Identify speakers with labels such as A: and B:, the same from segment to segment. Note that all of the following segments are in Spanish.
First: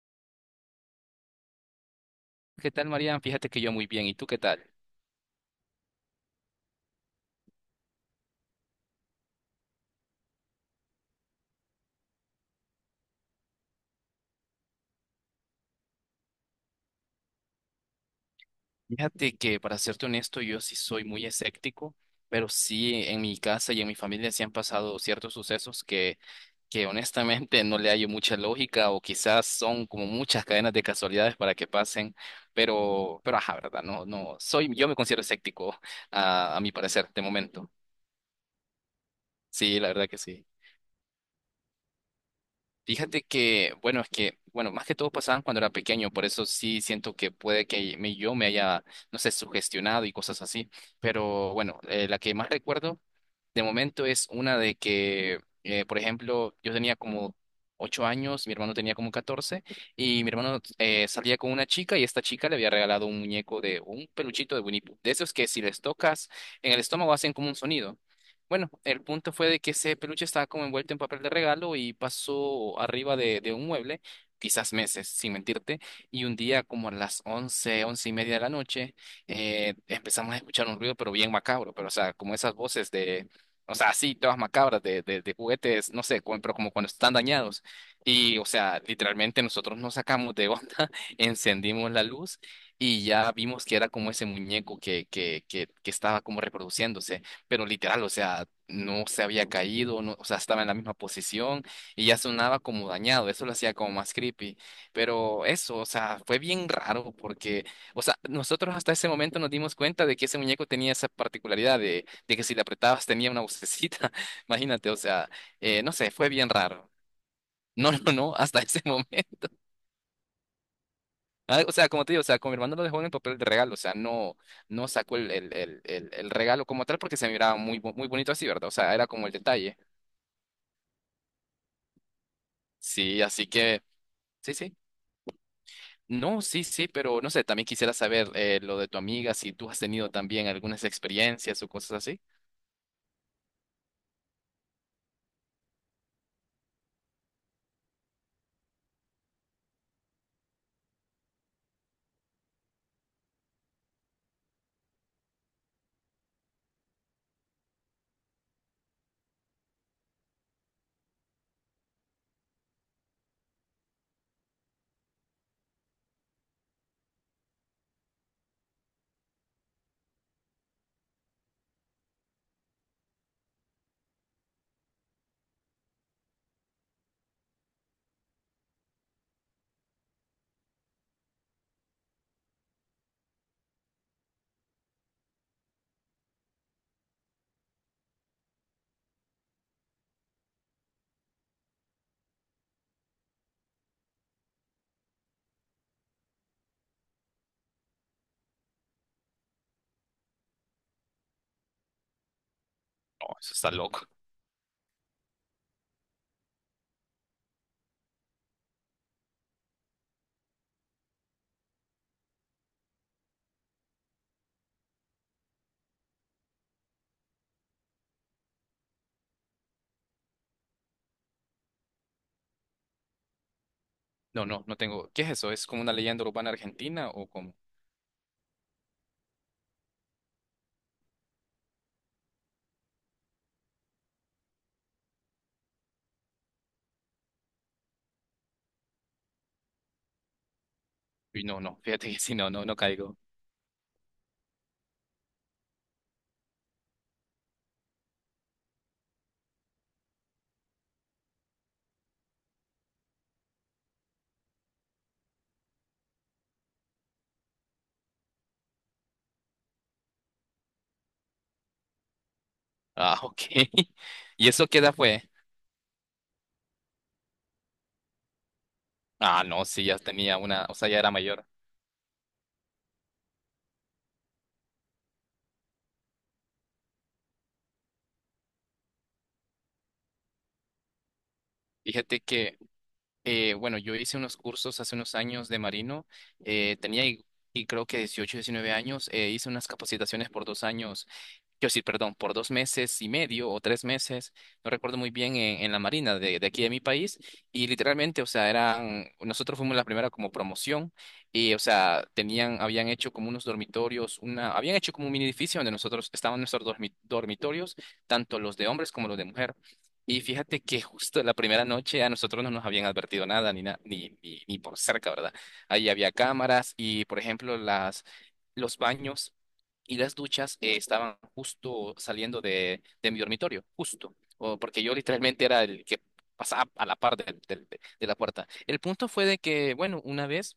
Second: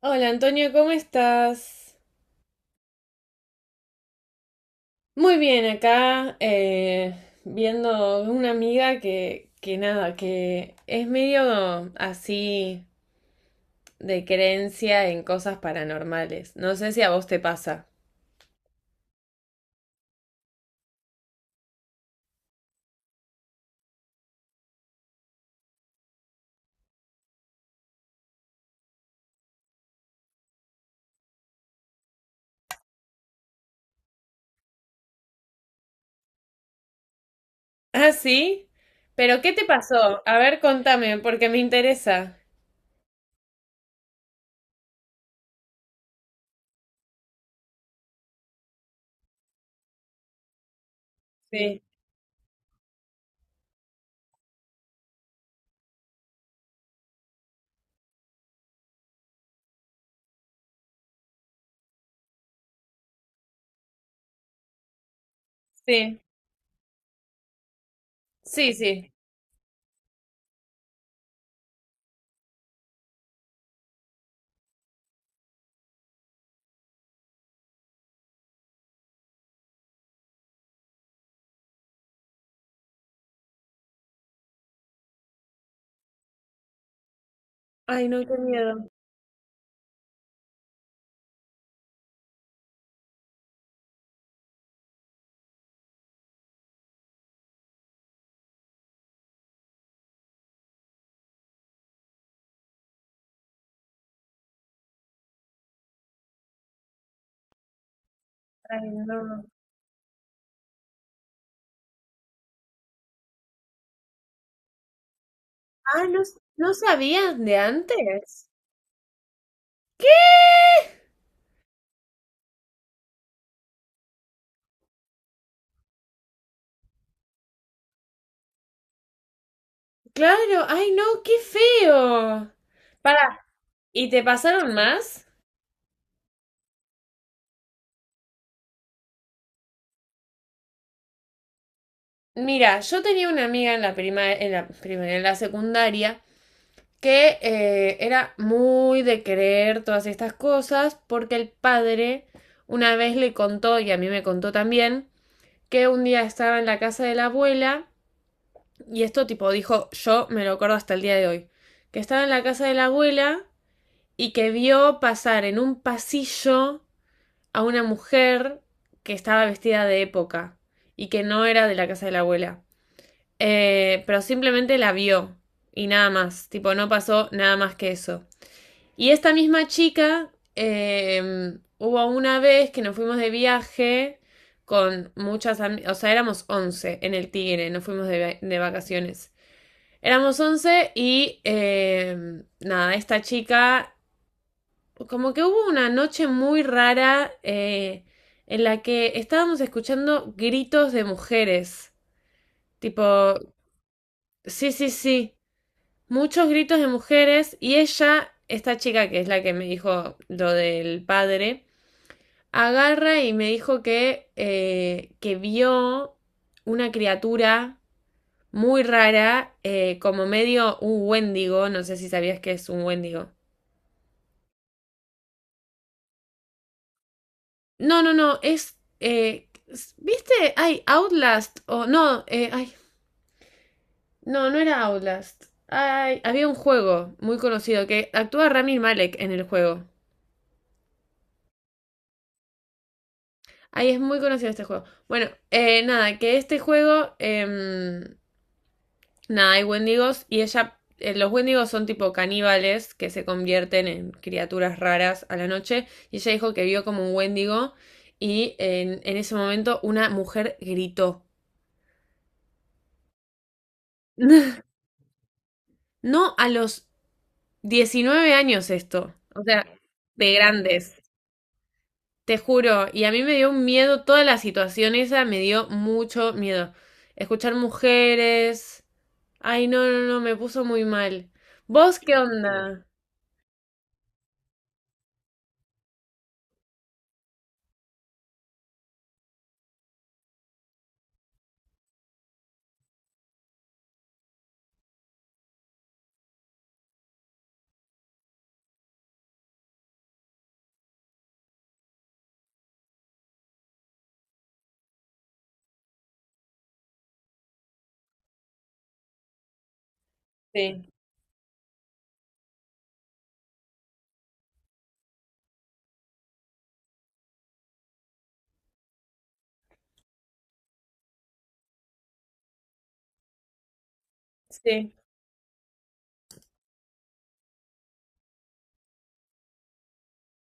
A: Hola Antonio, ¿cómo estás?
B: ¿Qué tal, Marian? Fíjate que yo muy bien. ¿Y tú qué tal?
A: Muy bien, acá viendo una amiga que nada, que es medio así de creencia en cosas paranormales. No sé si a vos te pasa.
B: Fíjate que, para serte honesto, yo sí soy muy escéptico, pero sí en mi casa y en mi familia sí han pasado ciertos sucesos que honestamente no le hallo mucha lógica o quizás son como muchas cadenas de casualidades para que pasen, pero ajá, ¿verdad? No, no, yo me considero escéptico, a mi parecer, de momento.
A: Ah, sí, pero ¿qué te
B: Sí, la verdad que
A: pasó? A
B: sí.
A: ver, contame, porque me interesa.
B: Fíjate que, bueno, es que, bueno, más que todo pasaban cuando era pequeño, por eso sí siento que puede que yo me haya, no sé, sugestionado y cosas así, pero bueno,
A: Sí,
B: la que más recuerdo de momento es una de que, por ejemplo, yo tenía como 8 años, mi hermano tenía como 14 y mi hermano salía con una chica y esta chica le había regalado un muñeco de un peluchito de Winnie Pooh. De esos que si les
A: sí,
B: tocas en el estómago hacen como un sonido. Bueno,
A: sí,
B: el
A: sí.
B: punto fue de que ese peluche estaba como envuelto en papel de regalo y pasó arriba de un mueble, quizás meses, sin mentirte, y un día como a las 11, 11:30 de la noche empezamos a escuchar un ruido, pero bien macabro, pero o sea, como esas voces de, o sea, así, todas macabras de, de juguetes, no sé, pero como cuando están dañados.
A: Ay, no, qué
B: Y, o sea,
A: miedo.
B: literalmente nosotros nos sacamos de onda, encendimos la luz y ya vimos que era como ese muñeco que estaba como reproduciéndose. Pero literal, o sea, no se había caído, no, o sea, estaba en la misma posición y ya sonaba como dañado. Eso lo hacía como más creepy. Pero eso, o sea, fue bien raro porque, o sea, nosotros
A: Ay,
B: hasta ese momento
A: no.
B: nos dimos cuenta de que ese muñeco tenía esa particularidad de que si le apretabas tenía una vocecita. Imagínate, o sea, no
A: Ah,
B: sé,
A: ¿no,
B: fue bien
A: no
B: raro.
A: sabías de
B: No, no, no,
A: antes?
B: hasta ese momento.
A: ¿Qué?
B: Ah, o sea, como te digo, o sea, con mi hermano lo dejó en el papel de regalo, o sea, no, no sacó el regalo como tal porque se miraba muy, muy bonito así, ¿verdad? O sea, era como el detalle.
A: Claro, ay no, qué feo.
B: Sí,
A: Para,
B: así que,
A: ¿y te
B: sí,
A: pasaron
B: sí.
A: más?
B: No, sí, sí, pero no sé, también quisiera saber lo de tu amiga, si tú has tenido también algunas experiencias o cosas así.
A: Mira, yo tenía una amiga en la prima, en la primaria, en la secundaria, que era muy de creer todas estas cosas, porque el padre una vez le contó, y a mí me contó también, que un día estaba en la casa de la abuela, y esto tipo dijo, yo me lo acuerdo hasta el día de hoy, que estaba en la casa de la abuela y que vio pasar en un pasillo a una mujer que estaba vestida de época y que no era de la casa de la abuela. Pero simplemente la vio y nada más, tipo, no pasó nada más que eso. Y esta misma chica, hubo una vez que nos fuimos de viaje con muchas amigas, o sea, éramos 11 en el Tigre, nos fuimos de vacaciones. Éramos 11 y nada, esta chica como que hubo una noche muy rara en la que estábamos escuchando gritos de mujeres. Tipo,
B: No, eso está loco.
A: sí, sí, sí. Muchos gritos de mujeres y ella, esta chica que es la que me dijo lo del padre, agarra y me dijo que vio una criatura muy rara, como medio un wendigo, no sé si sabías que es un wendigo.
B: No, no, no tengo. ¿Qué es eso? ¿Es como una leyenda urbana argentina o como?
A: No, no, no, es, ¿viste? Ay, Outlast, o no, ay, no, no era Outlast. Ay, había un juego muy conocido que actúa Rami Malek en el juego.
B: Uy, no, no, fíjate que sí, no, no, no caigo.
A: Ay, es muy conocido este juego. Bueno, nada, que este juego, nada, hay wendigos y ella, los wendigos son tipo caníbales que se convierten en criaturas raras a la noche y ella dijo que vio como un wendigo y en ese momento una mujer gritó.
B: Ah, ok. ¿Y eso qué edad fue?
A: No, a los 19 años esto, o
B: Ah, no,
A: sea,
B: sí, ya
A: de
B: tenía una, o sea,
A: grandes,
B: ya era mayor.
A: te juro. Y a mí me dio un miedo, toda la situación esa me dio mucho miedo. Escuchar mujeres. Ay, no, no, no, me puso muy mal. ¿Vos qué
B: Fíjate que,
A: onda?
B: bueno, yo hice unos cursos hace unos años de marino, tenía y creo que 18, 19 años, hice unas capacitaciones por 2 años. Yo sí, perdón, por 2 meses y medio o 3 meses, no recuerdo muy bien, en la Marina de aquí de mi país. Y literalmente, o sea, nosotros fuimos la primera como promoción y, o sea, habían hecho como unos dormitorios, habían hecho como un mini edificio donde nosotros estaban nuestros dormitorios, tanto los de hombres como los de mujer. Y fíjate que
A: Sí,
B: justo la primera noche a nosotros no nos habían advertido nada, ni, na- ni, ni, ni por cerca, ¿verdad? Ahí había cámaras y, por ejemplo, Los baños y las duchas estaban justo saliendo de mi dormitorio, justo, o porque
A: sí,
B: yo literalmente era el que pasaba a la par de la puerta. El punto fue de que, bueno, una vez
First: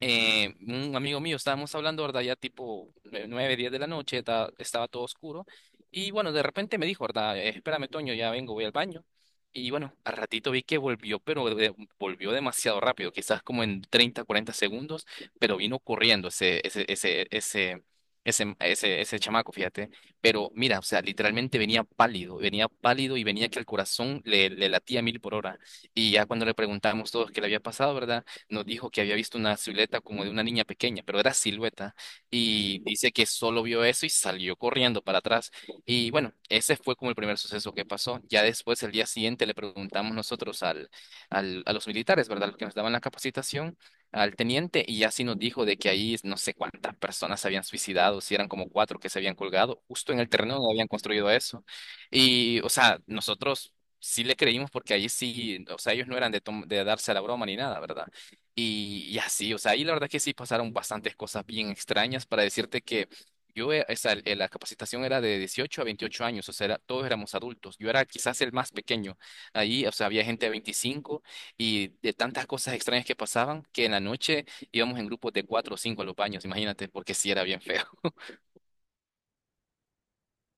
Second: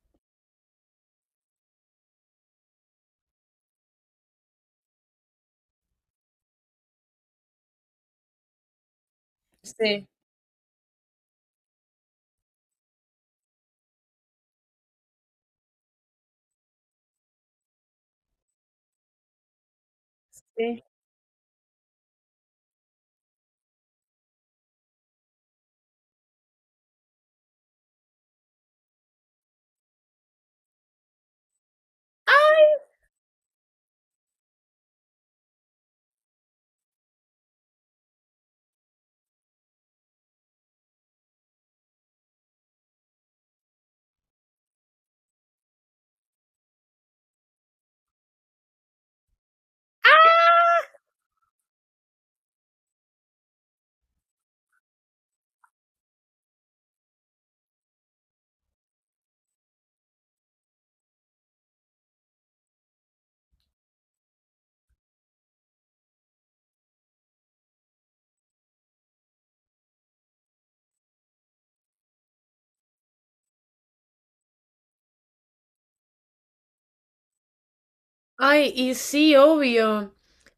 B: un amigo mío, estábamos hablando, ¿verdad? Ya tipo 9, 10 de la noche, estaba todo oscuro. Y bueno, de repente me dijo, ¿verdad? Espérame, Toño, ya vengo, voy al baño". Y bueno,
A: sí,
B: al ratito vi que volvió, pero volvió demasiado rápido, quizás como en 30, 40 segundos, pero vino corriendo ese chamaco, fíjate. Pero mira,
A: sí.
B: o sea, literalmente venía pálido y venía que el corazón le latía a mil por hora. Y ya cuando le preguntamos todos qué le había pasado, ¿verdad? Nos dijo que había visto una silueta como de una niña pequeña, pero era silueta, y dice que solo vio eso y salió corriendo para atrás. Y bueno, ese fue como el primer suceso que pasó. Ya después, el día siguiente, le preguntamos nosotros a los militares, ¿verdad? Los que nos daban la capacitación, al teniente, y ya sí nos dijo de que ahí no sé cuántas personas se habían suicidado, si eran como cuatro que se habían colgado, justo en el terreno donde habían construido eso. Y, o sea, nosotros sí le creímos porque ahí sí, o sea, ellos no eran de darse a la broma ni nada, ¿verdad? Y así, o sea, y la verdad que sí pasaron bastantes cosas bien extrañas para decirte que yo, o sea, la capacitación era de 18 a 28 años, o sea, todos éramos adultos. Yo era quizás el más pequeño. Ahí, o sea, había gente de 25 y de tantas cosas extrañas que pasaban que en la noche íbamos en grupos de cuatro o cinco a los baños, imagínate, porque sí era bien feo.
A: Ay, y sí, obvio.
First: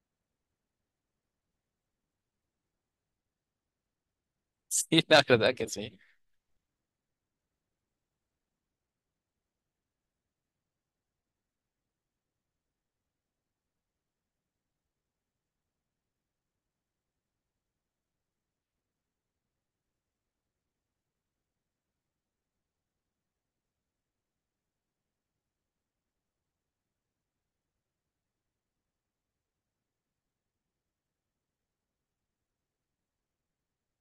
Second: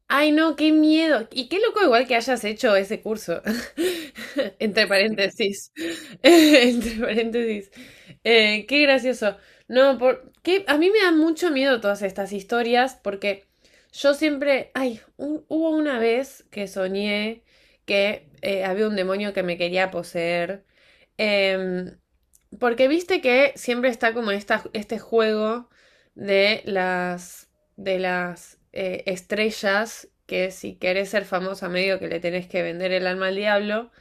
A: Ay, no, qué miedo. Y qué loco igual que hayas hecho ese curso. Entre
B: Sí, la verdad que
A: paréntesis.
B: sí.
A: Entre paréntesis. Qué gracioso. No, por, qué, a mí me dan mucho miedo todas estas historias porque yo siempre... Ay, un, hubo una vez que soñé que había un demonio que me quería poseer. Em, Porque viste que siempre está como esta, este juego de las de las estrellas que si querés ser famosa medio que le tenés que vender el alma al diablo.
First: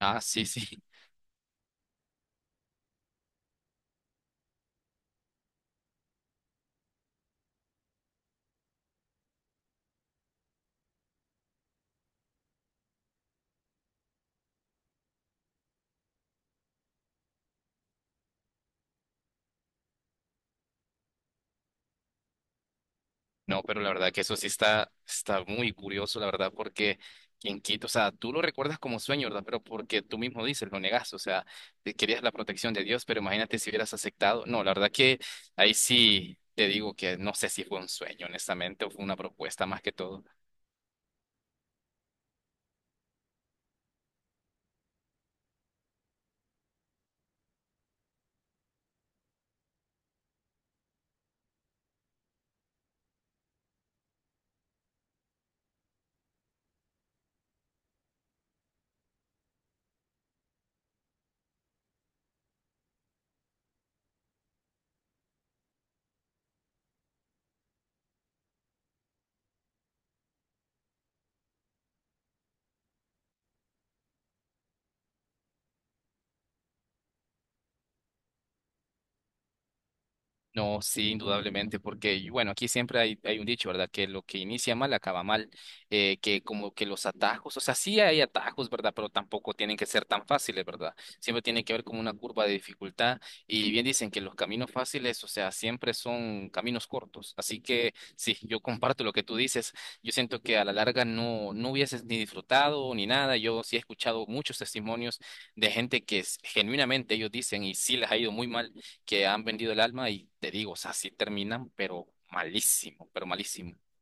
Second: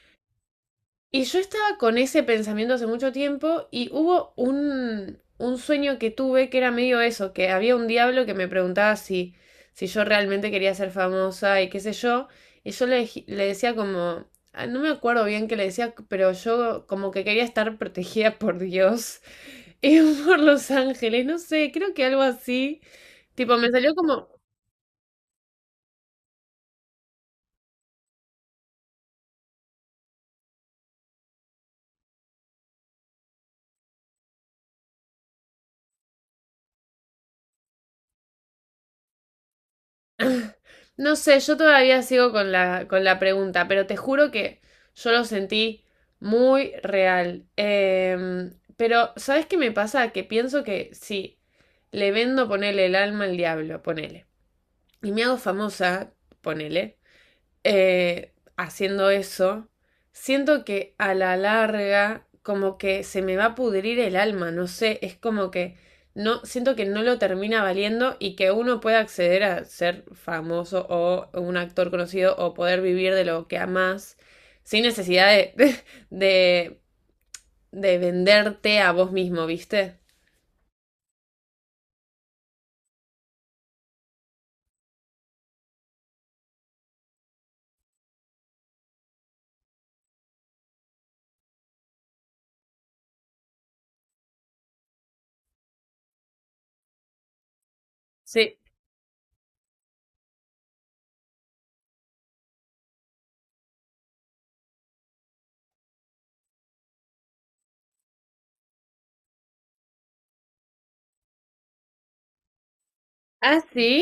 B: Ah, sí, sí.
A: Y yo estaba con ese pensamiento hace mucho tiempo y hubo un sueño que tuve que era medio eso, que había un diablo que me preguntaba si yo realmente quería ser famosa y qué sé yo. Y yo le decía como, ah, no me acuerdo bien qué le decía, pero yo como que quería estar protegida por Dios y por los ángeles, no sé, creo que algo así. Tipo,
B: No,
A: me
B: pero la
A: salió
B: verdad que
A: como,
B: eso sí está muy curioso, la verdad, porque quien quita, o sea, tú lo recuerdas como sueño, ¿verdad? Pero porque tú mismo dices, lo negaste, o sea, te querías la protección de Dios, pero imagínate si hubieras aceptado. No, la verdad que ahí sí te digo que no sé si fue un sueño, honestamente, o fue una propuesta más que todo.
A: no sé, yo todavía sigo con la pregunta, pero te juro que yo lo sentí muy real. Pero, ¿sabes qué me pasa? Que pienso que sí le vendo, ponele el alma al diablo, ponele. Y me hago famosa, ponele haciendo eso, siento que a la larga como que se me va a pudrir el alma, no sé, es como que no, siento que no lo termina valiendo y que uno pueda acceder a ser famoso o un actor conocido o poder vivir de lo que amas sin necesidad de, de venderte a vos mismo, ¿viste?
B: No, sí, indudablemente, porque bueno, aquí siempre hay un dicho, ¿verdad? Que lo que inicia mal acaba mal, que como que los atajos, o sea, sí hay atajos, ¿verdad? Pero tampoco tienen que ser tan fáciles, ¿verdad? Siempre tiene que haber como una curva de dificultad y bien dicen que los caminos fáciles, o sea, siempre son caminos cortos, así que sí,
A: Sí.
B: yo comparto lo que tú dices, yo siento que a la larga no, no hubieses ni disfrutado ni nada, yo sí he escuchado muchos testimonios de gente que genuinamente ellos dicen y sí les ha ido muy mal que han vendido el alma y te digo, o sea, sí terminan, pero malísimo, pero
A: Ah,
B: malísimo.
A: sí,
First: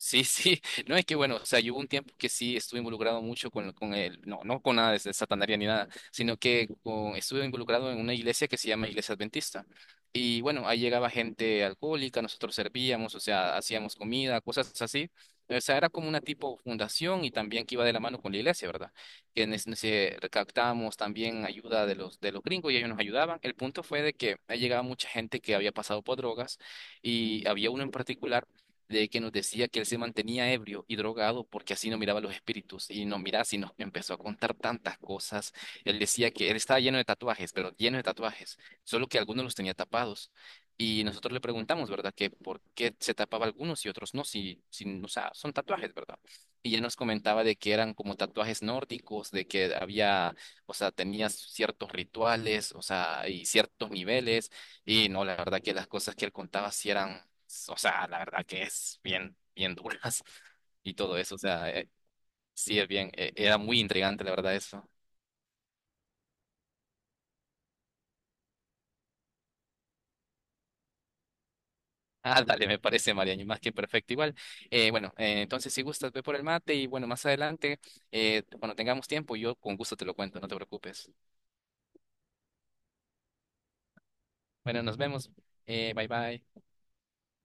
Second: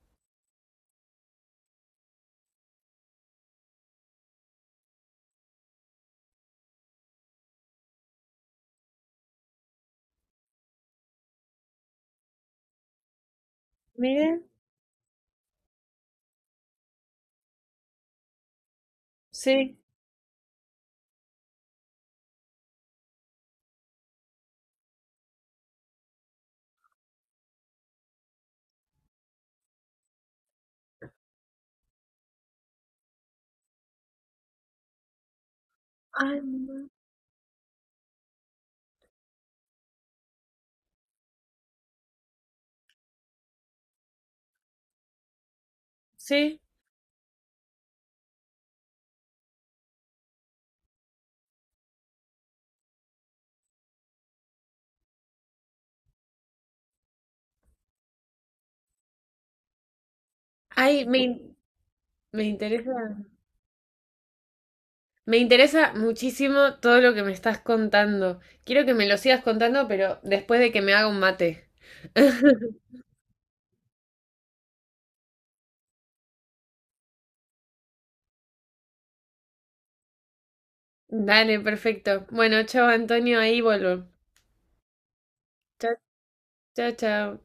B: Sí, sí, no es que bueno, o sea, yo hubo un tiempo que sí estuve involucrado mucho no, no con nada de satanaria ni nada, sino que estuve involucrado en una iglesia que se llama Iglesia Adventista. Y bueno, ahí llegaba gente alcohólica, nosotros servíamos, o sea, hacíamos
A: miren,
B: comida, cosas así. O sea, era como una tipo fundación y también que iba de la mano con la iglesia, ¿verdad? Que en ese- en
A: sí.
B: ese recaptábamos también ayuda de los gringos y ellos nos ayudaban. El punto fue de que ahí llegaba mucha gente que había pasado por drogas y había uno en particular de que nos decía que él se mantenía ebrio y drogado porque así no miraba los espíritus. Y no, mira, si nos empezó a contar tantas cosas. Él decía
A: Ay,
B: que él estaba
A: no.
B: lleno de tatuajes, pero lleno de tatuajes, solo que algunos los tenía tapados. Y nosotros le preguntamos, ¿verdad? Que por qué se tapaba algunos y otros no, si, o sea, son tatuajes, ¿verdad?
A: Sí.
B: Y él nos comentaba de que eran como tatuajes nórdicos, de que había, o sea, tenía ciertos rituales, o sea, y ciertos niveles. Y no, la verdad que las cosas que él contaba sí eran o sea, la verdad que es bien, bien duras y
A: Ay,
B: todo
A: me,
B: eso, o
A: in-,
B: sea,
A: me
B: sí es bien,
A: interesa.
B: era muy intrigante la verdad eso.
A: Me interesa muchísimo todo lo que me estás contando. Quiero que me lo sigas contando, pero después de que me haga un mate.
B: Ah, dale, me parece, Mariano, más que perfecto igual. Bueno, entonces si gustas, ve por el mate y bueno, más adelante, cuando tengamos tiempo, yo con gusto te lo cuento, no te preocupes.
A: Dale, perfecto. Bueno, chao Antonio, ahí vuelvo.
B: Bueno, nos vemos.
A: Chao,
B: Bye bye.
A: chao, chao.